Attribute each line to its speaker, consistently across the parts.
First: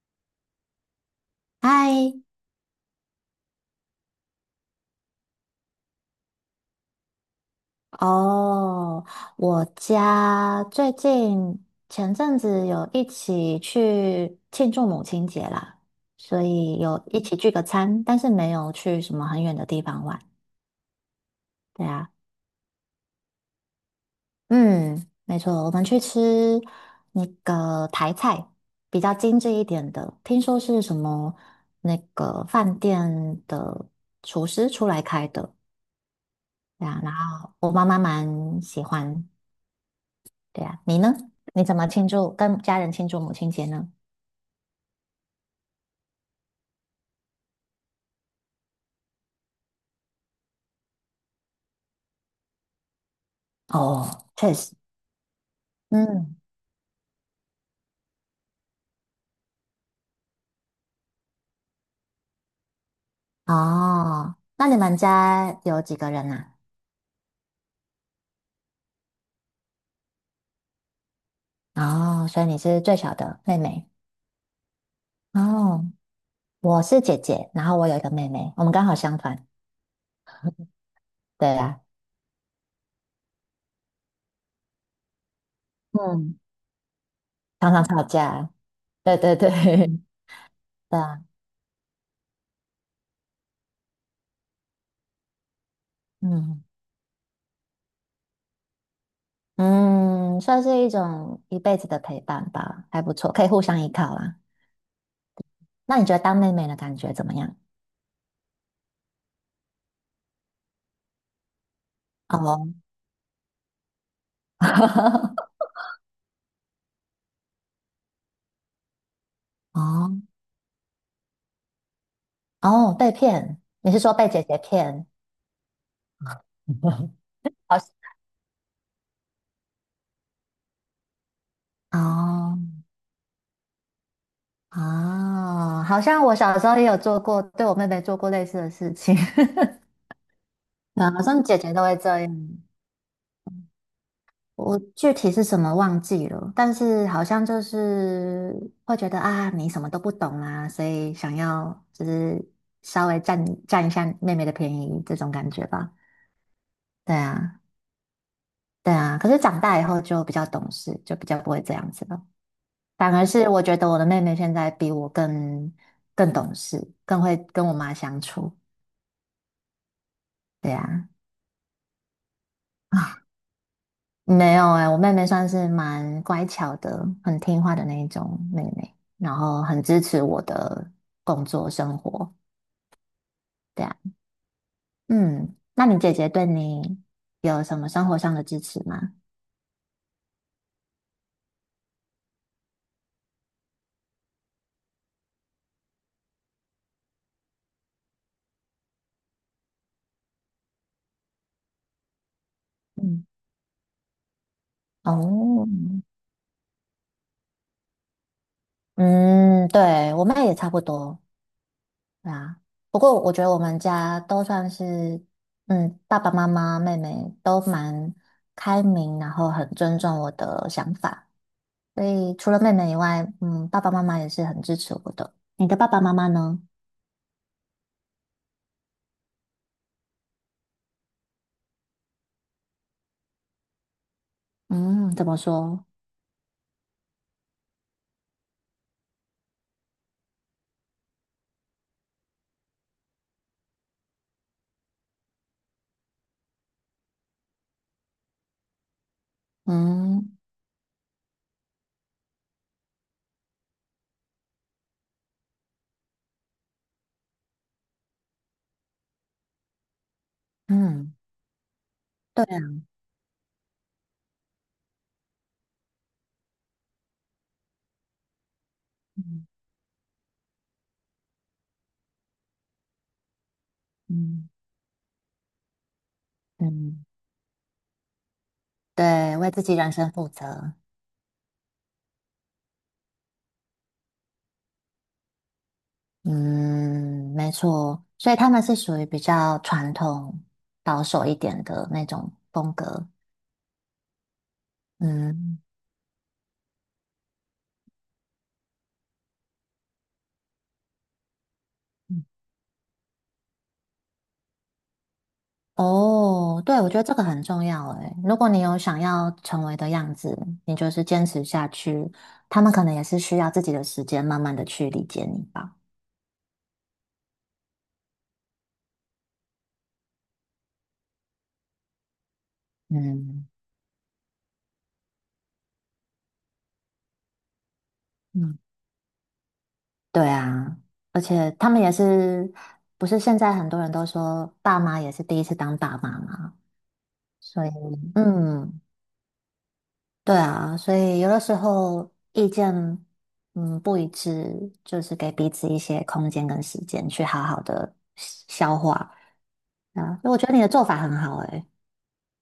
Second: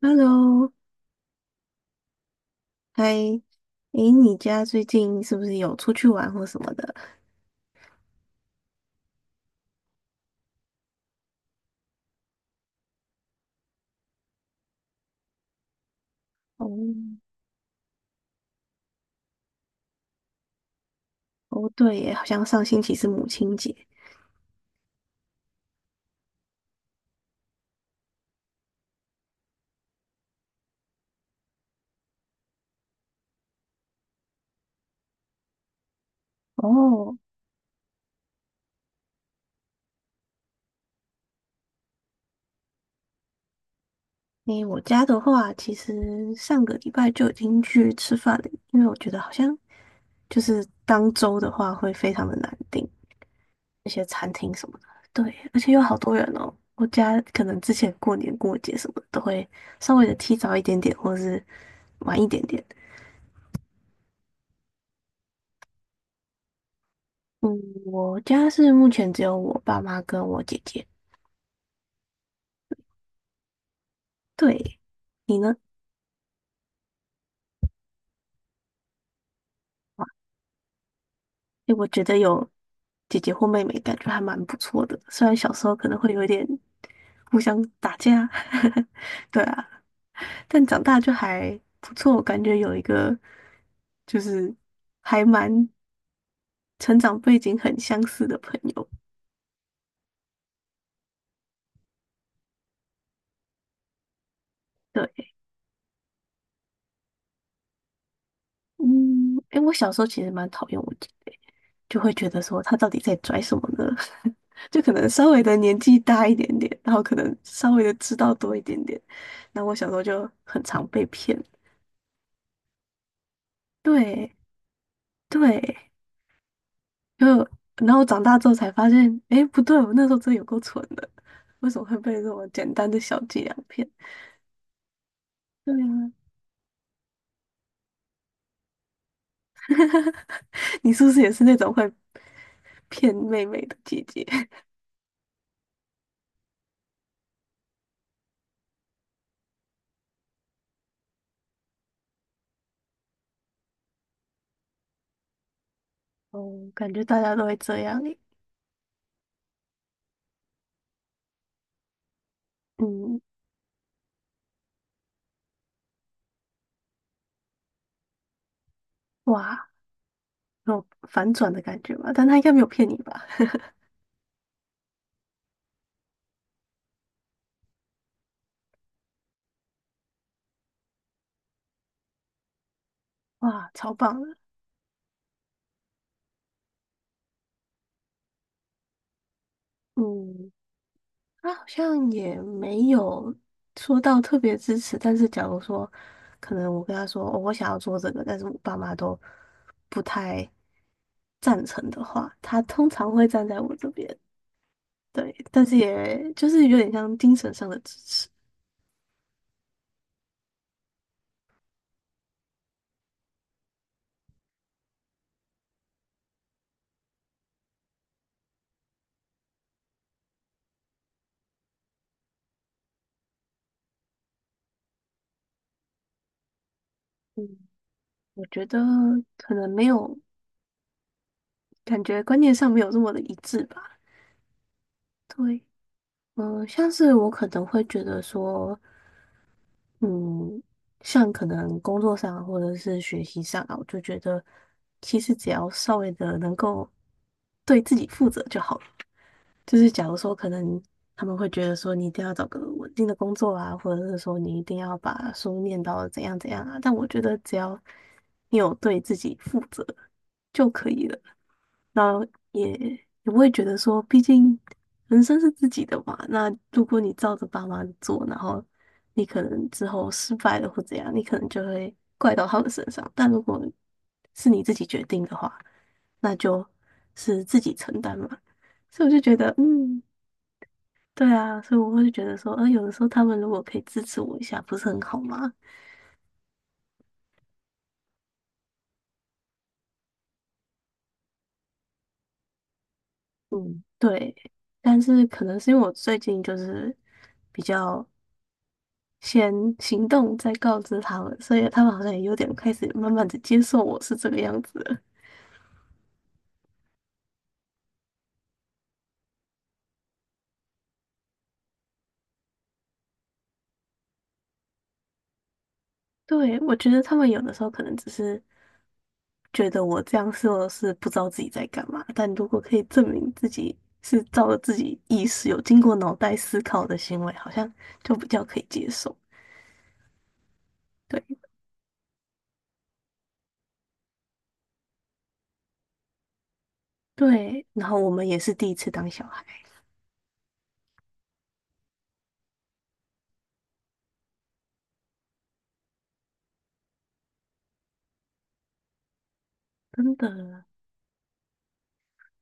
Speaker 1: Hello，
Speaker 2: 嗨，
Speaker 1: 嗨，诶，你家最近是不是有出去玩或什么的？
Speaker 2: 哦，我家最近前阵子有一起去庆祝母亲节啦，所
Speaker 1: 哦，
Speaker 2: 以有一起聚个餐，但是没有去什么很远的地方玩。
Speaker 1: 哦，
Speaker 2: 对
Speaker 1: 对
Speaker 2: 啊，
Speaker 1: 耶，好像上星期是母亲节。
Speaker 2: 嗯，没错，我们去吃那个台菜，比较精致一点的，听说是什么那个饭店的厨师出来开的，对啊，然
Speaker 1: 哦，
Speaker 2: 后我妈妈蛮喜欢，对啊，你呢？你怎么庆祝？跟家人庆祝母亲节呢？
Speaker 1: 诶，我家的话，其实上个礼拜就已经去吃饭了，因为我觉得好像就是当周的话会非常的难订那些
Speaker 2: 哦，
Speaker 1: 餐
Speaker 2: 确
Speaker 1: 厅什
Speaker 2: 实，
Speaker 1: 么的。对，而且有好多人
Speaker 2: 嗯，
Speaker 1: 哦。我家可能之前过年过节什么的都会稍微的提早一点点，或者是晚一点点。
Speaker 2: 哦，那你们家有几个人啊？
Speaker 1: 嗯，我家是目前只有我爸妈跟我姐姐。
Speaker 2: 哦，所以你是最小的妹妹。
Speaker 1: 对，你呢？
Speaker 2: 哦，我是姐姐，然后我有一个妹妹，我们刚好相反。
Speaker 1: 哇，
Speaker 2: 对
Speaker 1: 诶，
Speaker 2: 啊，
Speaker 1: 我觉得有姐姐或妹妹，感觉还蛮不错的。虽然小时候可能会有一
Speaker 2: 嗯，
Speaker 1: 点互相
Speaker 2: 常常
Speaker 1: 打
Speaker 2: 吵
Speaker 1: 架，
Speaker 2: 架。对 对
Speaker 1: 对
Speaker 2: 对，
Speaker 1: 啊，但长
Speaker 2: 对
Speaker 1: 大就
Speaker 2: 啊，
Speaker 1: 还不错。感觉有一个就是还蛮
Speaker 2: 嗯
Speaker 1: 成长背景很相似的朋友。
Speaker 2: 嗯，算是一种一辈子的陪伴吧，还不错，可以互相依靠啦。
Speaker 1: 对，
Speaker 2: 那你觉得当妹妹的感觉怎么样？
Speaker 1: 嗯，诶，我小时候其实蛮讨厌我姐姐，就会觉得说
Speaker 2: 哦，
Speaker 1: 她到底在拽什么呢？就可能稍微的 年纪大一点点，然后可能稍微的知道多一点点。然后我小时候
Speaker 2: 哦，
Speaker 1: 就很常被骗，
Speaker 2: 哦，被骗，你是说被
Speaker 1: 对
Speaker 2: 姐姐骗
Speaker 1: 对，就
Speaker 2: 好
Speaker 1: 然后长大之后才发现，哎，不对，我那时候真的有够蠢的，为什么会被这种
Speaker 2: 哦
Speaker 1: 简单的小伎俩骗？对
Speaker 2: 啊，好
Speaker 1: 啊，
Speaker 2: 像我小时候也有做过，对我妹妹做过类似的事情，
Speaker 1: 你 是不
Speaker 2: 啊，
Speaker 1: 是
Speaker 2: 好
Speaker 1: 也
Speaker 2: 像
Speaker 1: 是那
Speaker 2: 姐
Speaker 1: 种
Speaker 2: 姐都
Speaker 1: 会
Speaker 2: 会这样。
Speaker 1: 骗妹妹的姐姐？
Speaker 2: 我具体是什么忘记了，但是好像就是会觉得啊，你什么都不懂啊，所以想要就是稍微占占一下妹妹的便宜这种感觉吧。
Speaker 1: 哦，感觉
Speaker 2: 对
Speaker 1: 大家都会
Speaker 2: 啊，
Speaker 1: 这样诶
Speaker 2: 对啊。可是长大以后就比较懂事，就比较不会这样子了。反
Speaker 1: 嗯，
Speaker 2: 而是我觉得我的妹妹现在比我更懂事，更会跟我妈相处。
Speaker 1: 哇，
Speaker 2: 对
Speaker 1: 那种
Speaker 2: 呀，
Speaker 1: 反转的感觉吧，但他应该没有骗
Speaker 2: 啊
Speaker 1: 你 吧？
Speaker 2: 没有哎、我妹妹算是蛮乖巧的，很听话的那一种妹妹，然后很支持我的工作生活。
Speaker 1: 哇，
Speaker 2: 对
Speaker 1: 超
Speaker 2: 啊，
Speaker 1: 棒的，
Speaker 2: 嗯，那你姐姐对你有什么生活上的支持吗？
Speaker 1: 嗯。他好像也没有说到特别支持，但是假如说，可能我跟他说，哦我想要做这个，但是我爸妈都不太赞成的话，他通常会
Speaker 2: 嗯，
Speaker 1: 站在我这边，对，但
Speaker 2: 哦，
Speaker 1: 是也就是有点像精神上的支持。
Speaker 2: 嗯，对，我妹也差不多。对啊，不过我觉得我们家都算是，嗯，爸爸妈妈、妹妹都蛮开明，然后很尊重我的想法，所以除了妹妹以外，嗯，爸爸妈妈也是很支持我的。你的爸爸妈妈呢？
Speaker 1: 嗯，我觉得可能没有，感觉观念上没有这么的一致吧。
Speaker 2: 嗯，怎么
Speaker 1: 对，
Speaker 2: 说？
Speaker 1: 嗯，像是我可能会觉得说。嗯，像可能工作上或者是学习上啊，我就觉得其实只要稍微的能够对自己负责就好了。就是假如
Speaker 2: 嗯
Speaker 1: 说可能他们会觉得说你一定要找个稳定的工作啊，或者是说你一定要把书念到怎样怎样啊，但我觉得只要你有对自己负责，就可以
Speaker 2: 嗯，
Speaker 1: 了。然后
Speaker 2: 对
Speaker 1: 也
Speaker 2: 啊，
Speaker 1: 也不会觉得说，毕竟人生是自己的嘛。那如果你照着爸妈的做，然后你可能之后失败了或怎样，你可能就会怪到他们身上。但如果
Speaker 2: 嗯
Speaker 1: 是你自己决定的话，那就
Speaker 2: 嗯，
Speaker 1: 是自己承担嘛。所以我就觉
Speaker 2: 对，为
Speaker 1: 得，
Speaker 2: 自己人
Speaker 1: 嗯，
Speaker 2: 生负责。
Speaker 1: 对啊，所以我会觉得说，有的时候他们如果可以支持我一下，不是很好吗？
Speaker 2: 嗯，没错，所以他们是属于比较传统、保守一点的那种风格。
Speaker 1: 嗯对，但是可能
Speaker 2: 嗯。
Speaker 1: 是因为我最近就是。比较。先行动再告知他们，所以他们好像也有点开始慢慢的接受我是这个样子了。
Speaker 2: 哦，对，我觉得这个很重要诶。如果你有想要成为的样子，你就是坚持下去，他们可能也是需要自己的时间，慢慢的去理解你吧。
Speaker 1: 对，我觉得他们有的时候可能只是觉得我这样说是不知道自己在干嘛，但如果可以证明自
Speaker 2: 嗯
Speaker 1: 己是照着自己意识有经过脑袋思考的行为，好像就比较可
Speaker 2: 嗯，
Speaker 1: 以接受。
Speaker 2: 对啊，而
Speaker 1: 对
Speaker 2: 且他们也是，不是现在很多人都说爸妈也是第一次当爸妈嘛，所
Speaker 1: 对，
Speaker 2: 以
Speaker 1: 然后我们也是第一
Speaker 2: 嗯，
Speaker 1: 次当小孩，
Speaker 2: 对啊，所以有的时候意见不一致，就是给彼此一些空间跟时间去好好的消化
Speaker 1: 真
Speaker 2: 啊。我觉得你
Speaker 1: 的。
Speaker 2: 的做法很好诶、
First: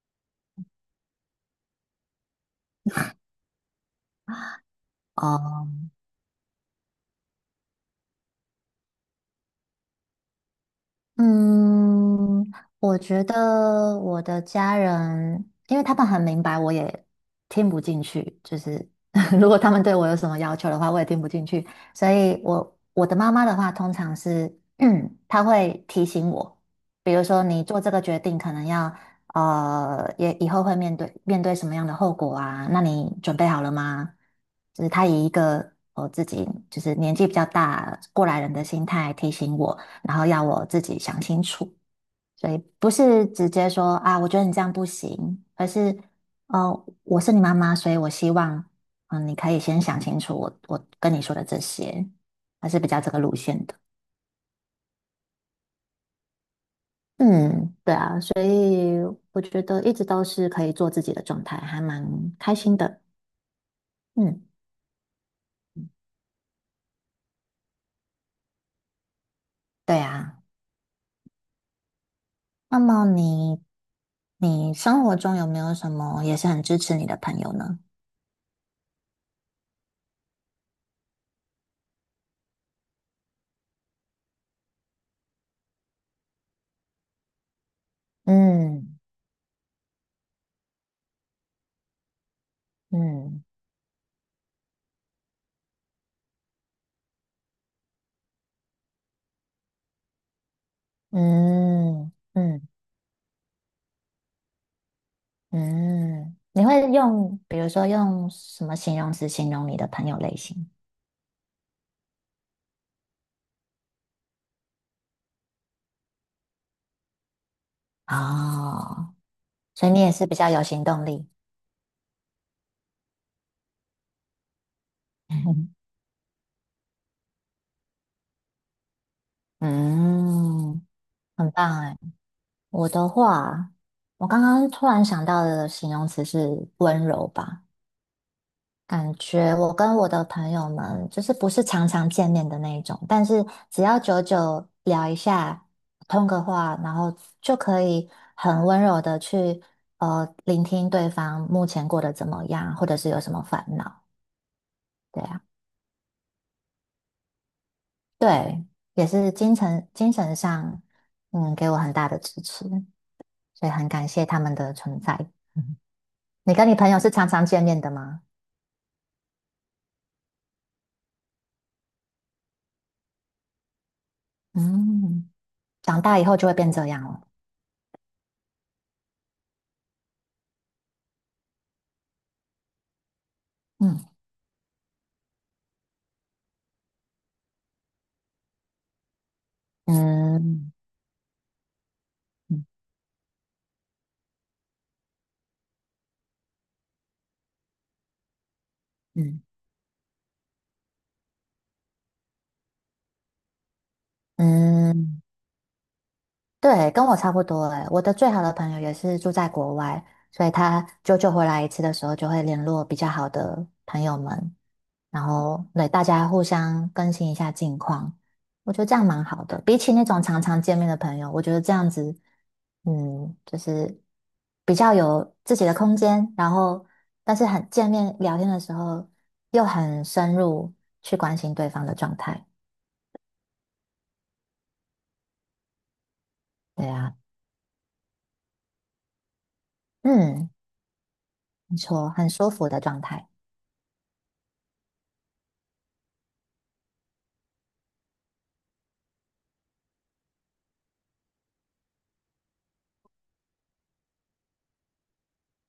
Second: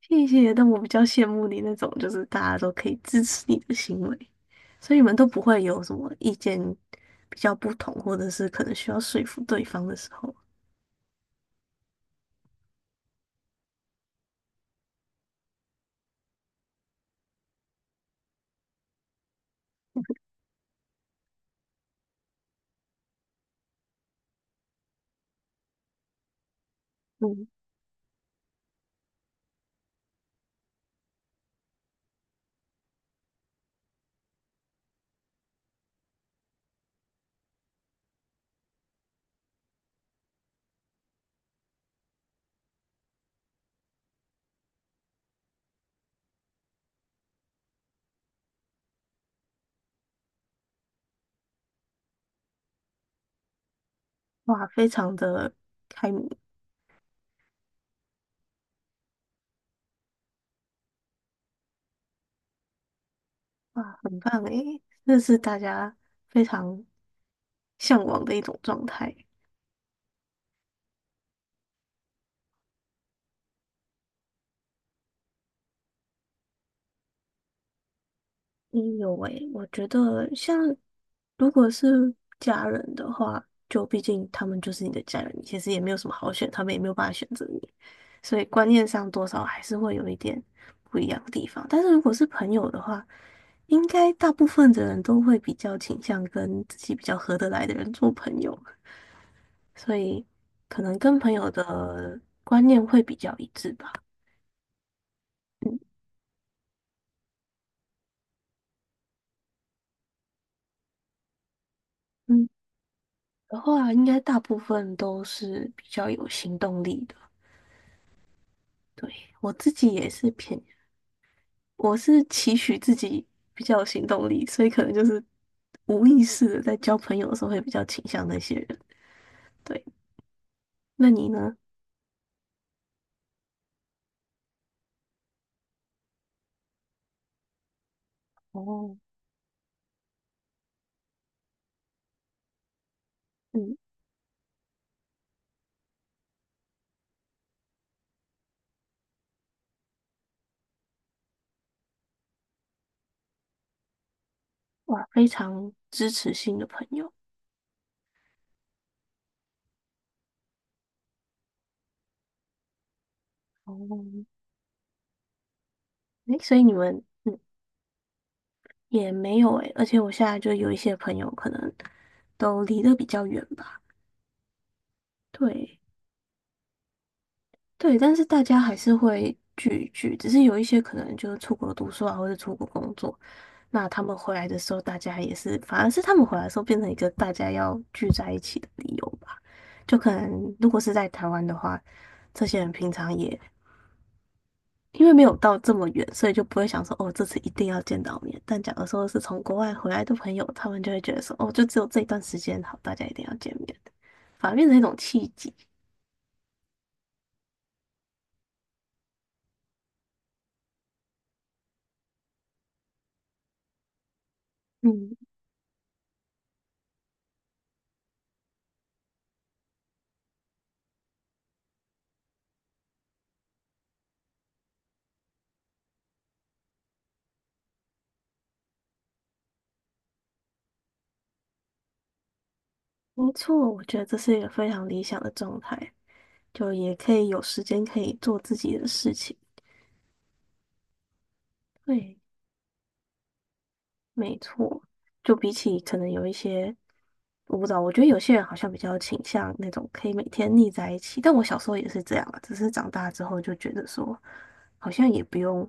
Speaker 1: 谢谢，但我比较羡慕你那种，就是大家都可以支持你的行为，所以你们都不会有
Speaker 2: 哦，
Speaker 1: 什么意见比较不同，或者是可能需要说服对方的时候。
Speaker 2: 嗯，我觉得我的家人，因为他们很明白，我也听不进去。就是 如果他们对我有什么要求的话，我也听不进去。所以我的妈妈的话，通常是，她会提醒我，比如说
Speaker 1: 嗯，
Speaker 2: 你做这个决定，可能要也以后会面对什么样的后果啊？那你准备好了吗？就是她以一个我自己就是年纪比较大过来人的心态提醒我。然后要我自己想清楚，所以不是直接说啊，我觉得你这样不行，而是我是你妈妈，所以我希望你可以先想清楚我跟你说的这些，还是比较这个路线的。
Speaker 1: 哇，非常的开明，
Speaker 2: 嗯，对啊，所以我觉得一直都是可以做自己的状态，还蛮开心的。
Speaker 1: 哇，很棒
Speaker 2: 嗯，
Speaker 1: 诶，这是大家非常向往的一种状态。
Speaker 2: 对啊。那么你生活中有没有什么也是很支持你的朋友呢？
Speaker 1: 嗯，有诶，我觉得像如果是家人的话，就毕竟他们就是你的家人，你其实也没有什么好选，他们也没有办法选择你，所以观念
Speaker 2: 嗯
Speaker 1: 上多少还是会有一点不一样的地方。但是如果是朋友的话，
Speaker 2: 嗯
Speaker 1: 应该大部分的人都会比较倾向跟自己比较合得来的人做朋友，所以可能跟朋友
Speaker 2: 嗯
Speaker 1: 的观
Speaker 2: 嗯。
Speaker 1: 念会比较一致吧。嗯
Speaker 2: 嗯，你会用，比如说用什么形容词形容你的朋友类型？
Speaker 1: 嗯，的话应该大部分都是比较有行动力的。对，
Speaker 2: 哦，
Speaker 1: 我自己
Speaker 2: 所以你
Speaker 1: 也
Speaker 2: 也是
Speaker 1: 是
Speaker 2: 比较
Speaker 1: 偏，
Speaker 2: 有行动力。
Speaker 1: 我是期许自己比较有行动力，所以可能就是 无意识的在交朋友的时候会比较倾向那些人。对，
Speaker 2: 嗯，
Speaker 1: 那你
Speaker 2: 很
Speaker 1: 呢？
Speaker 2: 棒哎。我的话，我刚刚突然想到的形容词是温柔吧。
Speaker 1: 哦
Speaker 2: 感觉我跟我的朋友们就是不是常常见面的那一种，但是
Speaker 1: 嗯，
Speaker 2: 只要久久聊一下，通个话，然后就可以很温柔的去聆听对方目前过得怎么样，或者是有什么烦恼。
Speaker 1: 哇，
Speaker 2: 对
Speaker 1: 非
Speaker 2: 啊，
Speaker 1: 常支持性的朋友。
Speaker 2: 对，也是精神上嗯给我很大的支持，所以很感
Speaker 1: 哦，
Speaker 2: 谢他们的存在。嗯
Speaker 1: 诶，
Speaker 2: 你
Speaker 1: 所以
Speaker 2: 跟
Speaker 1: 你
Speaker 2: 你朋友
Speaker 1: 们
Speaker 2: 是常
Speaker 1: 嗯
Speaker 2: 常见面的吗？
Speaker 1: 也没有诶，而且我现在就有一些朋友可能都离得比较远吧。
Speaker 2: 嗯，
Speaker 1: 对，
Speaker 2: 长大以后就会变这样了。
Speaker 1: 对，但是大家还是会聚一聚，只是有一些可能就是出国读书啊，或者出国工作，那他
Speaker 2: 嗯
Speaker 1: 们回来的时候，大家也是，反而是他们回来的时候变成一个大家要聚在一起的理由吧。就可能如
Speaker 2: 嗯。
Speaker 1: 果是在台湾的话，这些人平常也因为没有到这么远，所以就不会想说哦，这次一定要见到面。但假如说是从
Speaker 2: 嗯
Speaker 1: 国外回来的朋友，他们就会觉得说哦，就只有这一段时间好，大家一定要见面，的，反而变成一种
Speaker 2: 嗯，
Speaker 1: 契机。
Speaker 2: 对，跟我差不多诶。我的最好的朋友也是住在国外，所以他久久回来一次的时候，就会联络比较好的朋友们，
Speaker 1: 嗯。
Speaker 2: 然后对大家互相更新一下近况。我觉得这样蛮好的，比起那种常常见面的朋友，我觉得这样子，嗯，就是比较有自己的空间，然后但是很见面聊天的时候又很深入去关心对方的状态。
Speaker 1: 没错，我觉得这是一个非常理想的状态，就
Speaker 2: 对
Speaker 1: 也可
Speaker 2: 啊，
Speaker 1: 以有时间可以做自己的事情。
Speaker 2: 嗯。没错，
Speaker 1: 对，
Speaker 2: 很舒服的状态。
Speaker 1: 没错，就比起可能有一些，我不知道，我觉得有些人好像比较倾向那种可以每天腻在一起，但我小时候也是这样啊，只是长大之后就觉得说，好像也不用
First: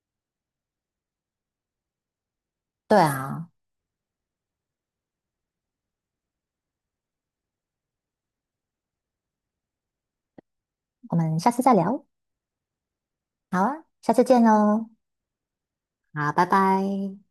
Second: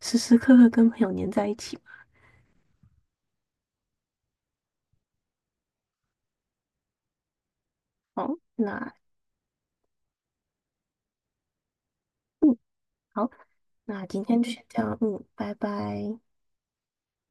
Speaker 1: 时时刻刻跟朋友黏在一起嘛。
Speaker 2: 对啊，
Speaker 1: 好，那
Speaker 2: 我们下次再聊。
Speaker 1: 嗯，好，
Speaker 2: 好啊，
Speaker 1: 那
Speaker 2: 下
Speaker 1: 今
Speaker 2: 次
Speaker 1: 天
Speaker 2: 见
Speaker 1: 就先这
Speaker 2: 喽。
Speaker 1: 样，嗯，拜拜。
Speaker 2: 好，拜拜。